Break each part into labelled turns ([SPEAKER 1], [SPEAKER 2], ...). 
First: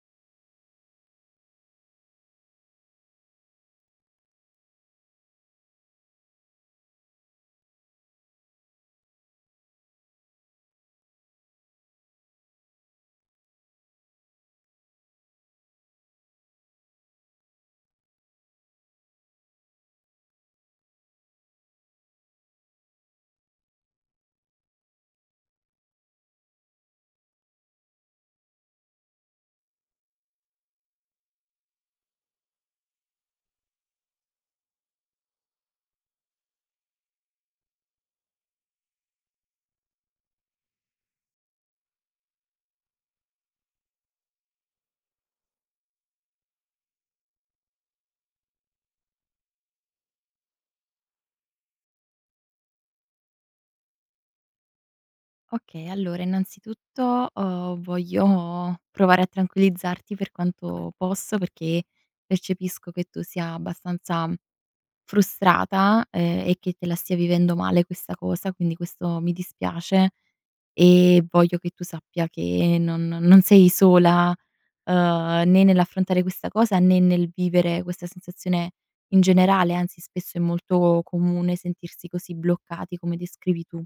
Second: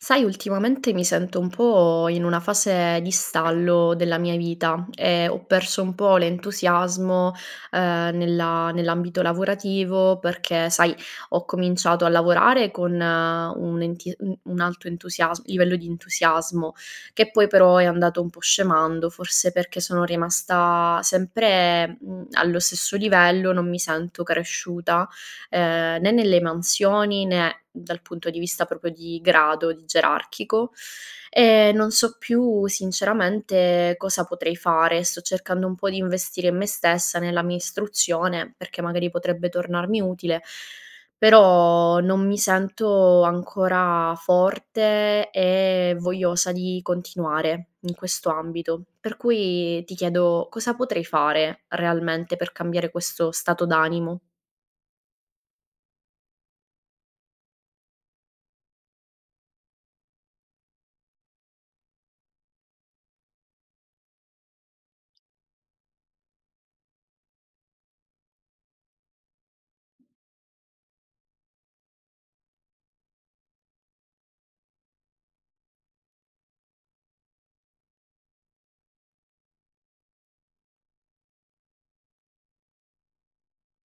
[SPEAKER 1] Sai ultimamente mi sento un po' in una fase di stallo della mia vita, ehm, ho perso un po' l'entusiasmo, uhm, nella nell'ambito lavorativo perché sai, ho cominciato a lavorare con un enti un un alto entusiasm livello di entusiasmo; che poi però, è andato un po' scemando forse perché sono rimasta sempre, mhmm, allo stesso livello, non mi sento cresciuta, ehm, né nelle mansioni, né dal punto di vista proprio di grado, di gerarchico. Ehm, non so più sinceramente, cosa potrei fare. Sto cercando un po' di investire in me stessa, nella mia istruzione, perché magari potrebbe tornarmi utile, però non mi sento ancora forte e vogliosa di continuare in questo ambito, per cui, ti chiedo cosa potrei fare realmente per cambiare questo stato d'animo?
[SPEAKER 2] Okay, allora innanzitutto, uhm, voglio provare a tranquillizzarti per quanto posso perché, percepisco che tu sia abbastanza frustrata, ehm, e che te la stia vivendo male questa cosa, quindi questo mi dispiace; ehm, voglio che tu sappia che non non sei sola, uhm, né nell'affrontare questa cosa, né nel vivere questa sensazione in generale, anzi spesso è molto comune sentirsi così bloccati, come descrivi tu.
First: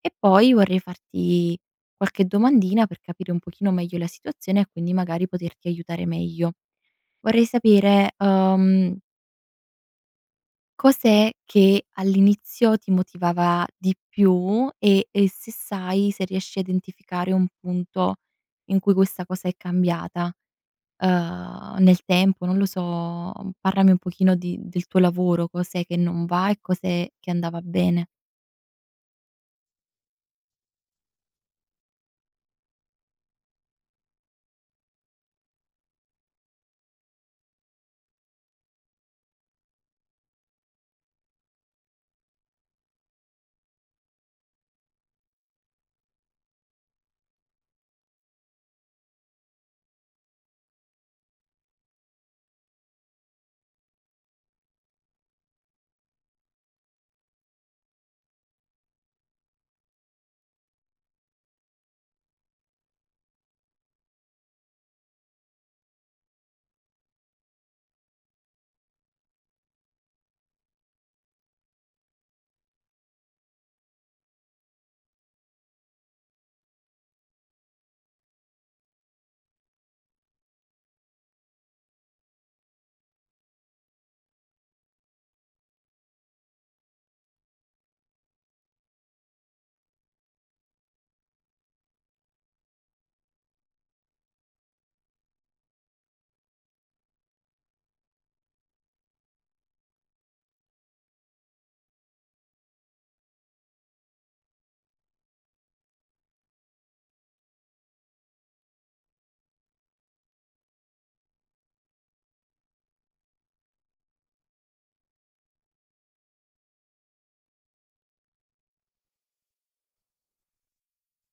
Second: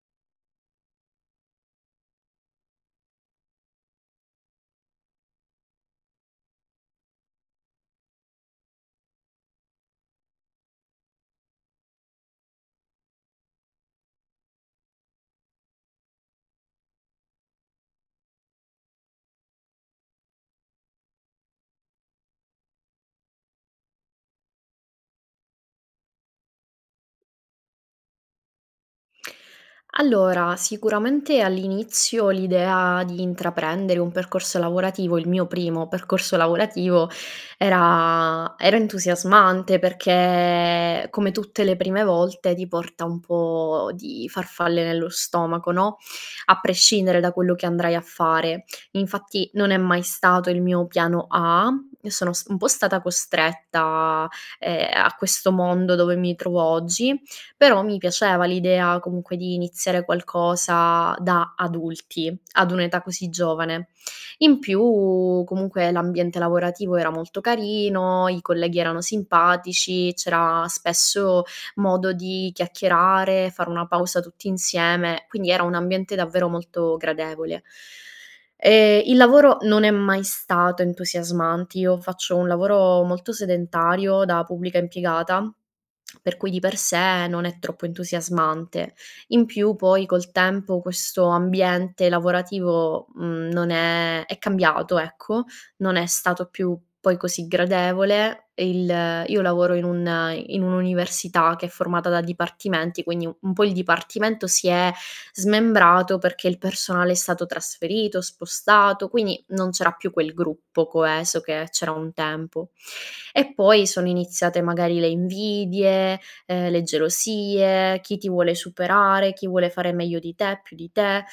[SPEAKER 2] E poi vorrei farti qualche domandina per capire un pochino meglio la situazione e quindi magari poterti aiutare meglio vorrei sapere, uhm cos'è che all'inizio ti motivava di più e e se sai, se riesci a identificare un punto in cui questa cosa è cambiata, uhm, nel tempo non lo so, parlami un pochino di del tuo lavoro cos'è che non va e cos'è che andava bene.
[SPEAKER 1] Allora, sicuramente all'inizio, l'idea di intraprendere un percorso lavorativo il mio primo percorso lavorativo, era era entusiasmante, perché come tutte le prime volte ti porta un po' di farfalle nello stomaco, no, a prescindere da quello che andrai a fare. Infatti non è mai stato il mio piano A, io sono s un po' stata costretta, ehm, a questo mondo dove mi trovo oggi, però mi piaceva l'idea comunque di iniziare qualcosa da adulti, ad un'età così giovane. In più, comunque l'ambiente lavorativo era molto carino, i colleghi erano simpatici, c'era spesso modo di chiacchierare, fare una pausa tutti insieme, quindi era un ambiente davvero molto gradevole. E il lavoro non è mai stato entusiasmant io faccio un lavoro molto sedentario, da pubblica impiegata, per cui di per sé, non è troppo entusiasmante. In più poi col tempo, questo ambiente lavorativo mhmm, non è è cambiato ecco, non è stato più poi così gradevole. E il io lavoro in un in un'università, che è formata da dipartimenti, quindi un po' il dipartimento si è smembrato, perché il personale è stato trasferito, spostato, quindi non c'era più quel gruppo coeso che c'era un tempo. E poi, sono iniziate magari le invidie, ehm, le gelosie, chi ti vuole superare, chi vuole fare meglio di te, più di te.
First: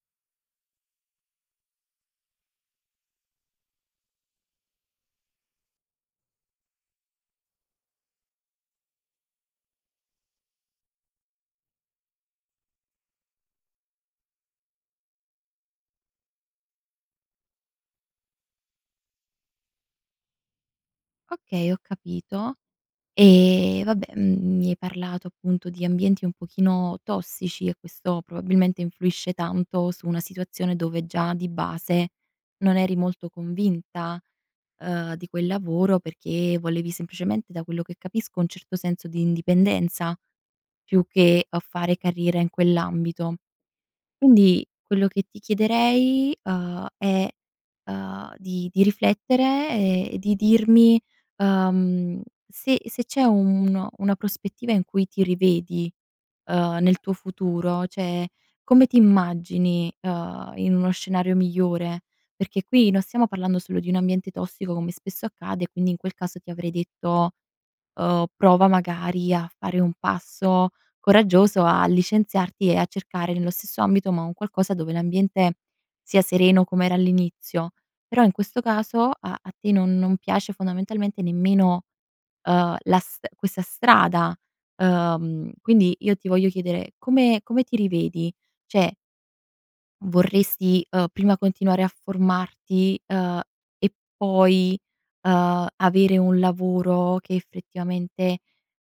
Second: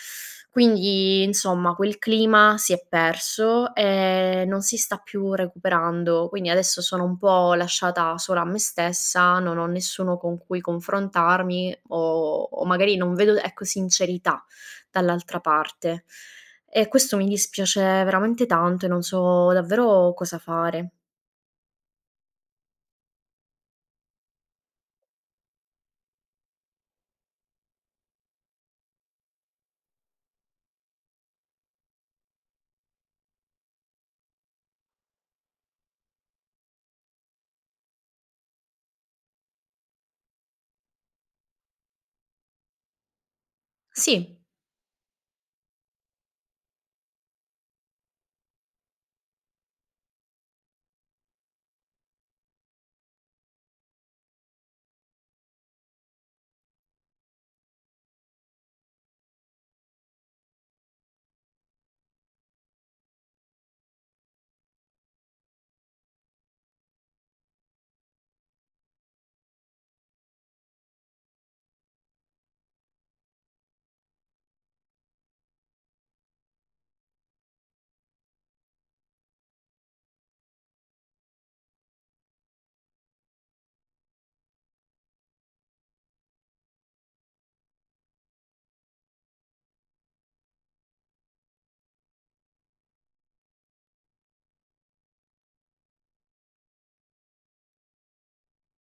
[SPEAKER 1] Quindi, insomma quel clima si è perso, ehm, non si sta più recuperando. Quindi adesso, sono un po' lasciata sola a me stessa, non ho nessuno con cui confrontarmi o o magari non vedo, ecco, sincerità dall'altra parte. E questo mi dispiace veramente tanto e non so davvero cosa fare.
[SPEAKER 2] Okay, ho capito; eh, vabbè, mhmm, mi hai parlato appunto di ambienti un pochino, tossici e questo, probabilmente, influisce tanto su una situazione dove già di base, non eri molto convinta, uhm, di quel lavoro perché, volevi semplicemente, da quello che capisco, un certo senso di indipendenza, più che a fare carriera in quell'ambito.
[SPEAKER 1] Sì.
[SPEAKER 2] Quindi, quello che ti chiederei, uhm, è, uhm, di di riflettere e di dirmi, uhm, se se c'è uno una prospettiva in cui ti rivedi, uhm, nel tuo futuro. Cioè, come ti immagini, ehm, in uno scenario migliore? Perché qui, non stiamo parlando solo di un ambiente tossico, come spesso accade, quindi in quel caso ti avrei detto, uhm, prova magari a fare un passo coraggioso, a licenziarti e a cercare nello stesso ambito, ma un qualcosa dove l'ambiente, sia sereno come era all'inizio. Però in questo, caso a a te non non piace fondamentalmente nemmeno, uhm, la st questa strada, uhm. Quindi, io ti voglio chiedere: come come ti rivedi? Cioè vorresti, uhm, prima continuare a formarti, uhm, e poi, uhm, avere un lavoro che effettivamente,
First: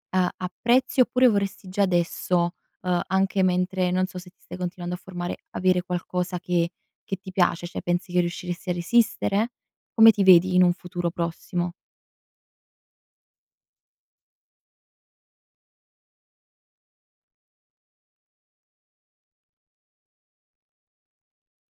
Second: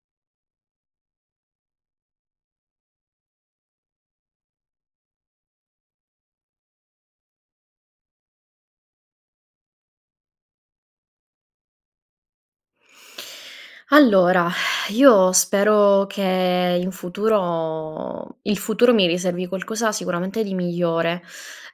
[SPEAKER 2] a apprezzi oppure vorresti già adesso, uhm, anche mentre non so se ti stai continuando a formare, avere qualcosa che che ti piace? Cioè pensi che riusciresti a resistere? Come ti vedi in un futuro prossimo?
[SPEAKER 1] Allora, io spero che in futuro il futuro mi riservi qualcosa sicuramente di migliore.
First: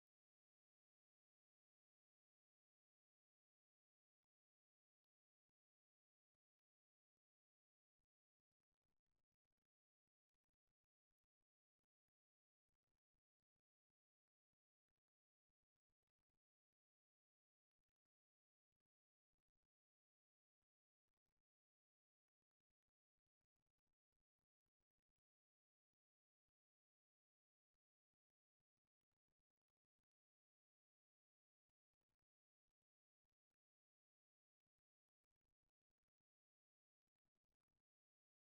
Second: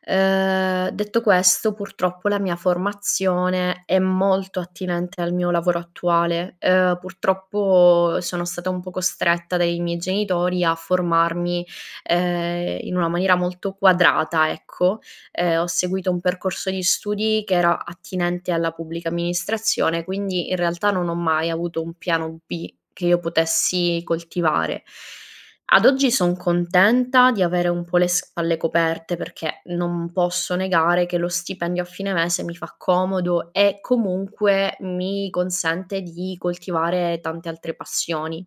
[SPEAKER 1] Ehm, detto questo, purtroppo la mia formazione è molto attinente al mio lavoro attuale. Ehm, purtroppo sono stata un po' costretta dai miei genitori a formarmi, ehm, in una maniera molto quadrata, ecco. Ehm, ho seguito un percorso di studi che era attinente alla pubblica amministrazione, quindi in realtà non ho mai avuto un piano B che io potessi coltivare. Ad oggi son contenta di avere un po' le spalle coperte, perché non posso negare che lo stipendio a fine mese mi fa comodo e comunque mi consente di coltivare tante altre passioni.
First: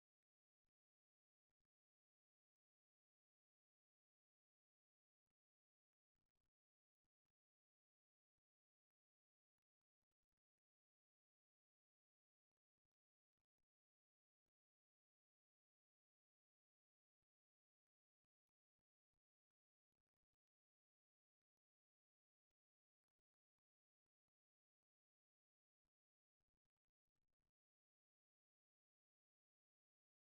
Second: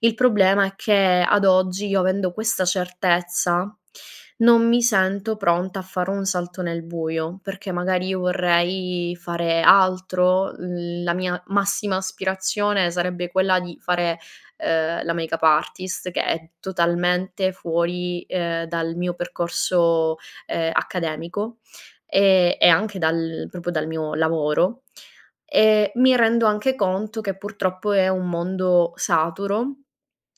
[SPEAKER 1] Il problema è che ad oggi io avendo questa certezza, non mi sento pronta a fare un salto nel buio. Perché magari io vorrei fare altro, l la mia massima aspirazione sarebbe quella di fare, ehm, la make up artist, che è totalmente fuori, ehm, dal mio percorso, ehm, accademico, ehm, e anche dal proprio dal mio lavoro. Ehm, mi rendo anche conto che purtroppo è un mondo saturo,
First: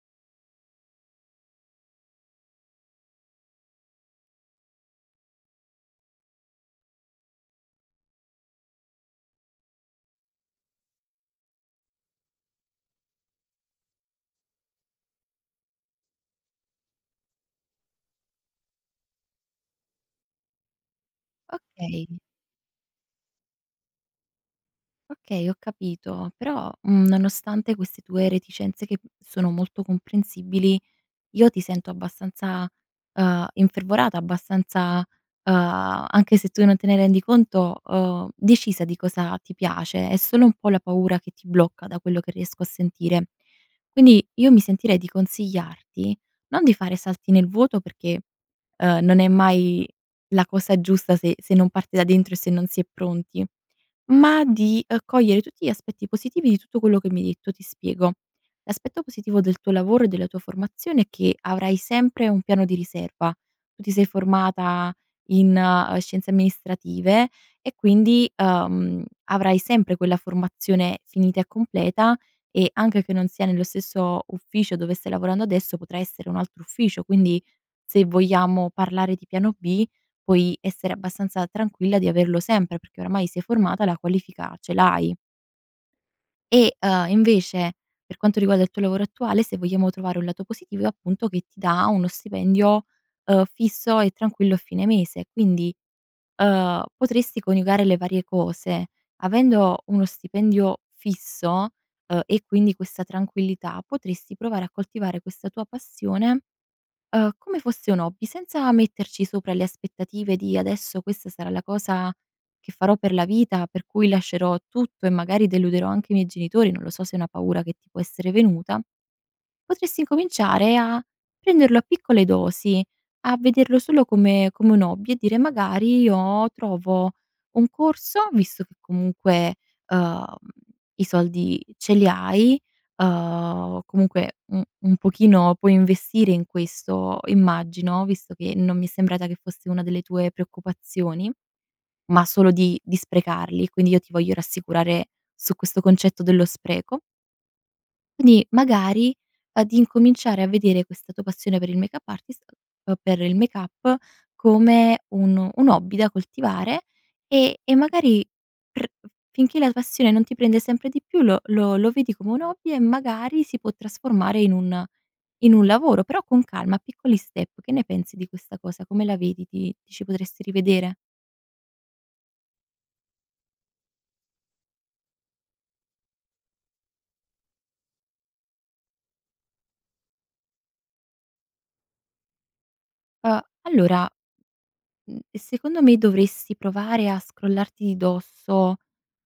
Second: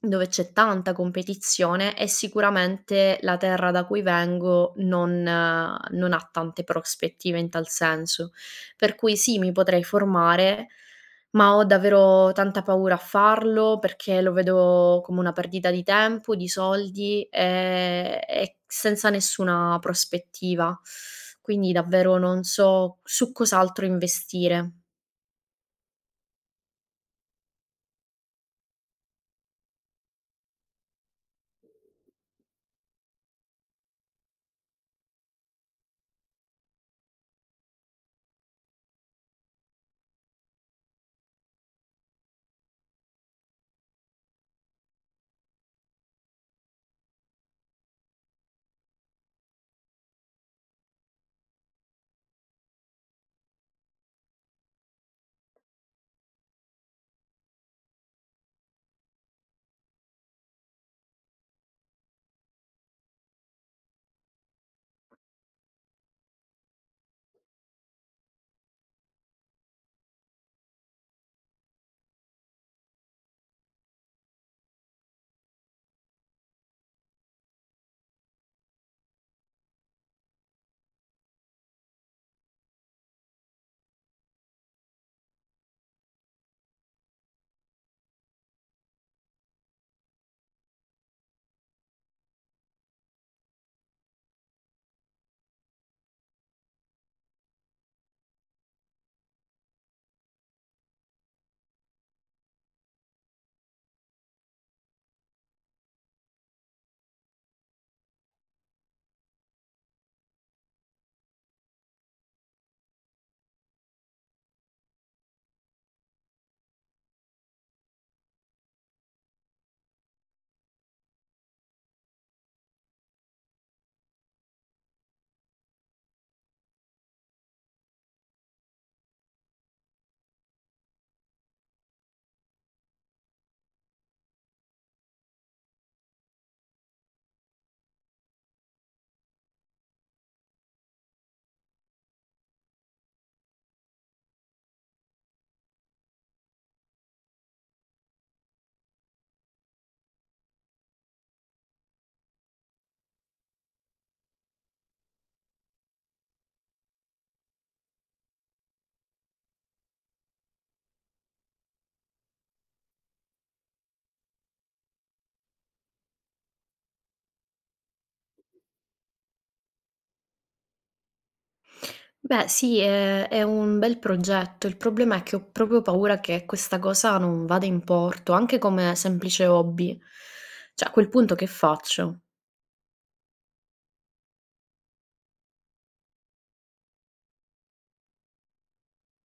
[SPEAKER 1] dove c'è tanta competizione e sicuramente la terra da cui vengo non non ha tante prospettive in tal senso, per cui sì, mi potrei formare, ma ho davvero tanta paura a farlo perché lo vedo come una perdita di tempo, di soldi, ehm, e senza nessuna prospettiva, quindi davvero
[SPEAKER 2] Okay.
[SPEAKER 1] non so su cos'altro investire.
[SPEAKER 2] Okay, ho capito. Però, mhmm, nonostante queste tue reticenze che, mhmm, sono molto comprensibili, io ti sento abbastanza, uhm, infervorata, abbastanza, uhm anche se tu non te ne rendi conto uhm, decisa di cosa ti piace. È solo un po' la paura che ti blocca, da quello che riesco a sentire. Quindi, io mi sentirei di consigliarti: non di fare salti nel vuoto perché, ehm, non è mai la cosa giusta se se non parte da dentro e se non si è pronti, ma di cogliere tutti gli aspetti positivi di tutto quello che mi hai detto. Ti spiego. L'aspetto positivo del tuo lavoro e della tua formazione è che avrai sempre un piano di riserva. Tu ti sei formata in, ehm, Scienze Amministrative e quindi, uhm, avrai sempre quella formazione finita e completa e anche che non sia nello stesso ufficio dove stai lavorando adesso potrà essere un altro ufficio, quindi, se vogliamo parlare di piano B, puoi essere abbastanza tranquilla di averlo sempre, perché oramai sei formata la qualifica ce l'hai e, uhm, invece, per quanto riguarda il tuo lavoro attuale, se vogliamo trovare un lato positivo è appunto, che ti dà uno stipendio, uhm, fisso e tranquillo a fine mese. Quindi, uhm, potresti coniugare le varie cose. Avendo uno stipendio fisso, uhm, e quindi questa tranquillità, potresti provare a coltivare questa tua passione, uhm, come fosse un hobby, senza metterci sopra le aspettative di: "Adesso questa sarà la cosa che farò per la vita, per cui lascerò tutto e magari, deluderò anche i miei genitori." Non lo so se è una paura che ti può essere venuta. Potresti incominciare a prenderlo a piccole dosi, a vederlo solo come come un hobby e dire magari, io trovo un corso, visto che comunque, uhm, i soldi ce li hai, uhm comunque un un pochino puoi investire in questo immagino, visto che non mi è sembrata che fosse una delle tue preoccupazioni, ma solo di di sprecarli. Quindi, io ti voglio rassicurare su questo concetto dello spreco Quindi, magari ad incominciare a vedere questa tua passione per il make up artist uhm, per il make up, come un un hobby da coltivare, e e magari pr f finché la passione non ti prende sempre di più lo lo lo vedi come un hobby e magari, si può trasformare in un in un lavoro. Però, con calma, piccoli step. Che ne pensi di questa cosa? Come la vedi? Ti ti ci potresti rivedere?
[SPEAKER 1] Beh, sì. Ehm, è un bel progetto. Il problema è che ho proprio paura che questa cosa non vada in porto, anche come semplice hobby. Cioè a quel punto che faccio?
[SPEAKER 2] Uhm, allora, mhmm, ehm, secondo me, dovresti provare a scrollarti di dosso,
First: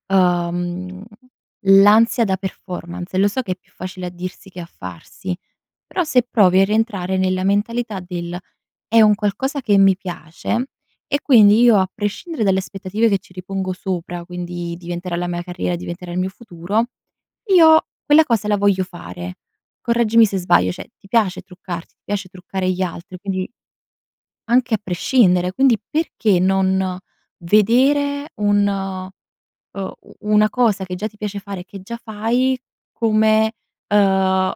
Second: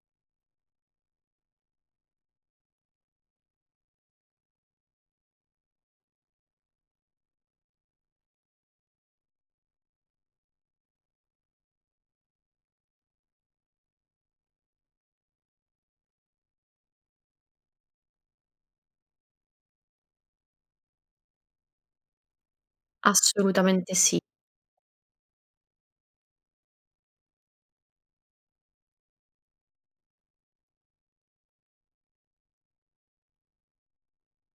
[SPEAKER 2] uhm, l'ansia da performance. Lo so che è più facile a dirsi che a farsi. Però, se provi a rientrare nella mentalità del: "È un qualcosa che mi piace e quindi, io a prescindere dalle aspettative che ci ripongo sopra, quindi: diventerà la mia carriera, diventerà il mio futuro, io quella cosa la voglio fare." Correggimi se sbaglio, cioè, ti piace truccarti, ti piace truccare gli altri? Quindi
[SPEAKER 1] Assolutamente sì.
[SPEAKER 2] anche a prescindere, quindi, perché non vedere un uhm, u una cosa che già ti piace fare, che già fai, come, uhm,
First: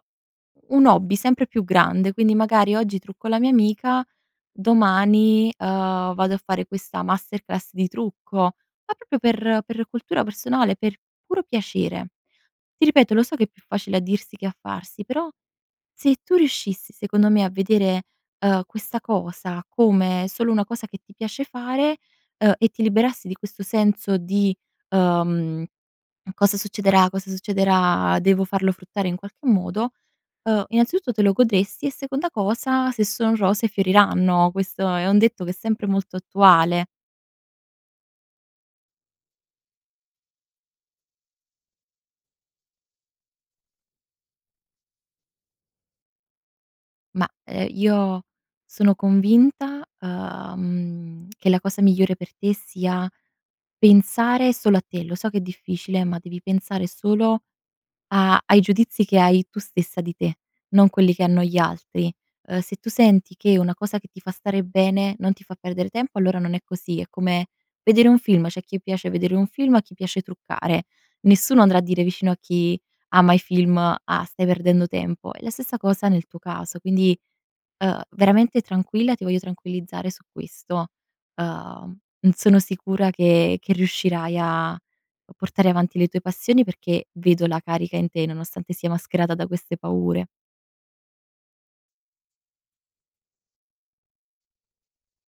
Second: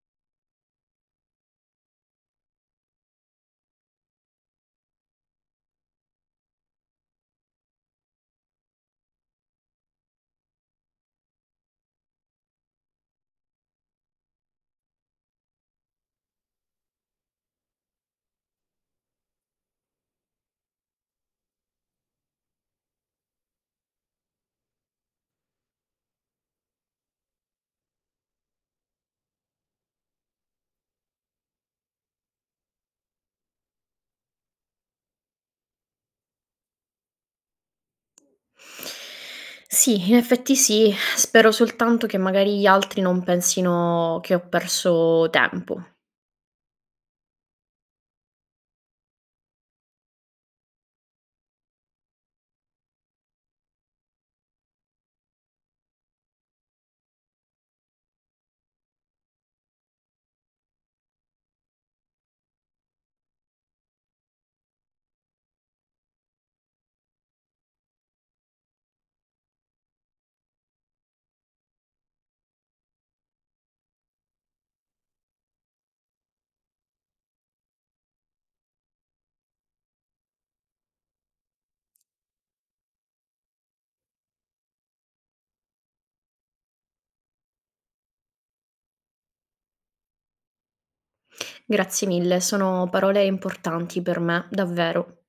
[SPEAKER 2] un hobby sempre più grande. Quindi magari: "Oggi trucco la mia amica, domani, uhm, vado a fare questa masterclass di trucco." Ma proprio per per cultura personale, per puro piacere. Ti ripeto, lo so che è più facile a dirsi che a farsi, però se tu riuscissi, secondo me, a vedere, uhm, questa cosa, come solo una cosa che ti piace fare, uhm, e ti liberassi di questo senso di, uhm: "Cosa succederà, cosa succederà? Devo farlo fruttare in qualche modo." Uhm, innanzitutto te lo godresti, e seconda cosa: se son rose fioriranno, questo è un detto che è sempre molto attuale.
[SPEAKER 1] Sì, in effetti sì, spero soltanto che magari gli altri non pensino che ho perso tempo.
[SPEAKER 2] Ma, ehm, io sono convinta, uhm, che la cosa migliore per te sia pensare solo a te. Lo so che è difficile, ma devi pensare solo a ai giudizi che hai tu stessa di te, non quelli che hanno gli altri. Ehm, se tu senti che una cosa che ti fa stare bene non ti fa perdere tempo, allora non è così. È come vedere un film, c'è a chi piace vedere un film, a chi piace truccare. Nessuno andrà a dire vicino a chi ama i film: "Ah, stai perdendo tempo." È la stessa cosa nel tuo caso, quindi, uhm, veramente tranquilla, ti voglio tranquillizzare su questo. Mhmm, sono sicura che che riuscirai a portare avanti le tue passioni, perché vedo la carica in te, nonostante sia mascherata da queste paure.
[SPEAKER 1] Grazie mille, sono parole importanti per me, davvero.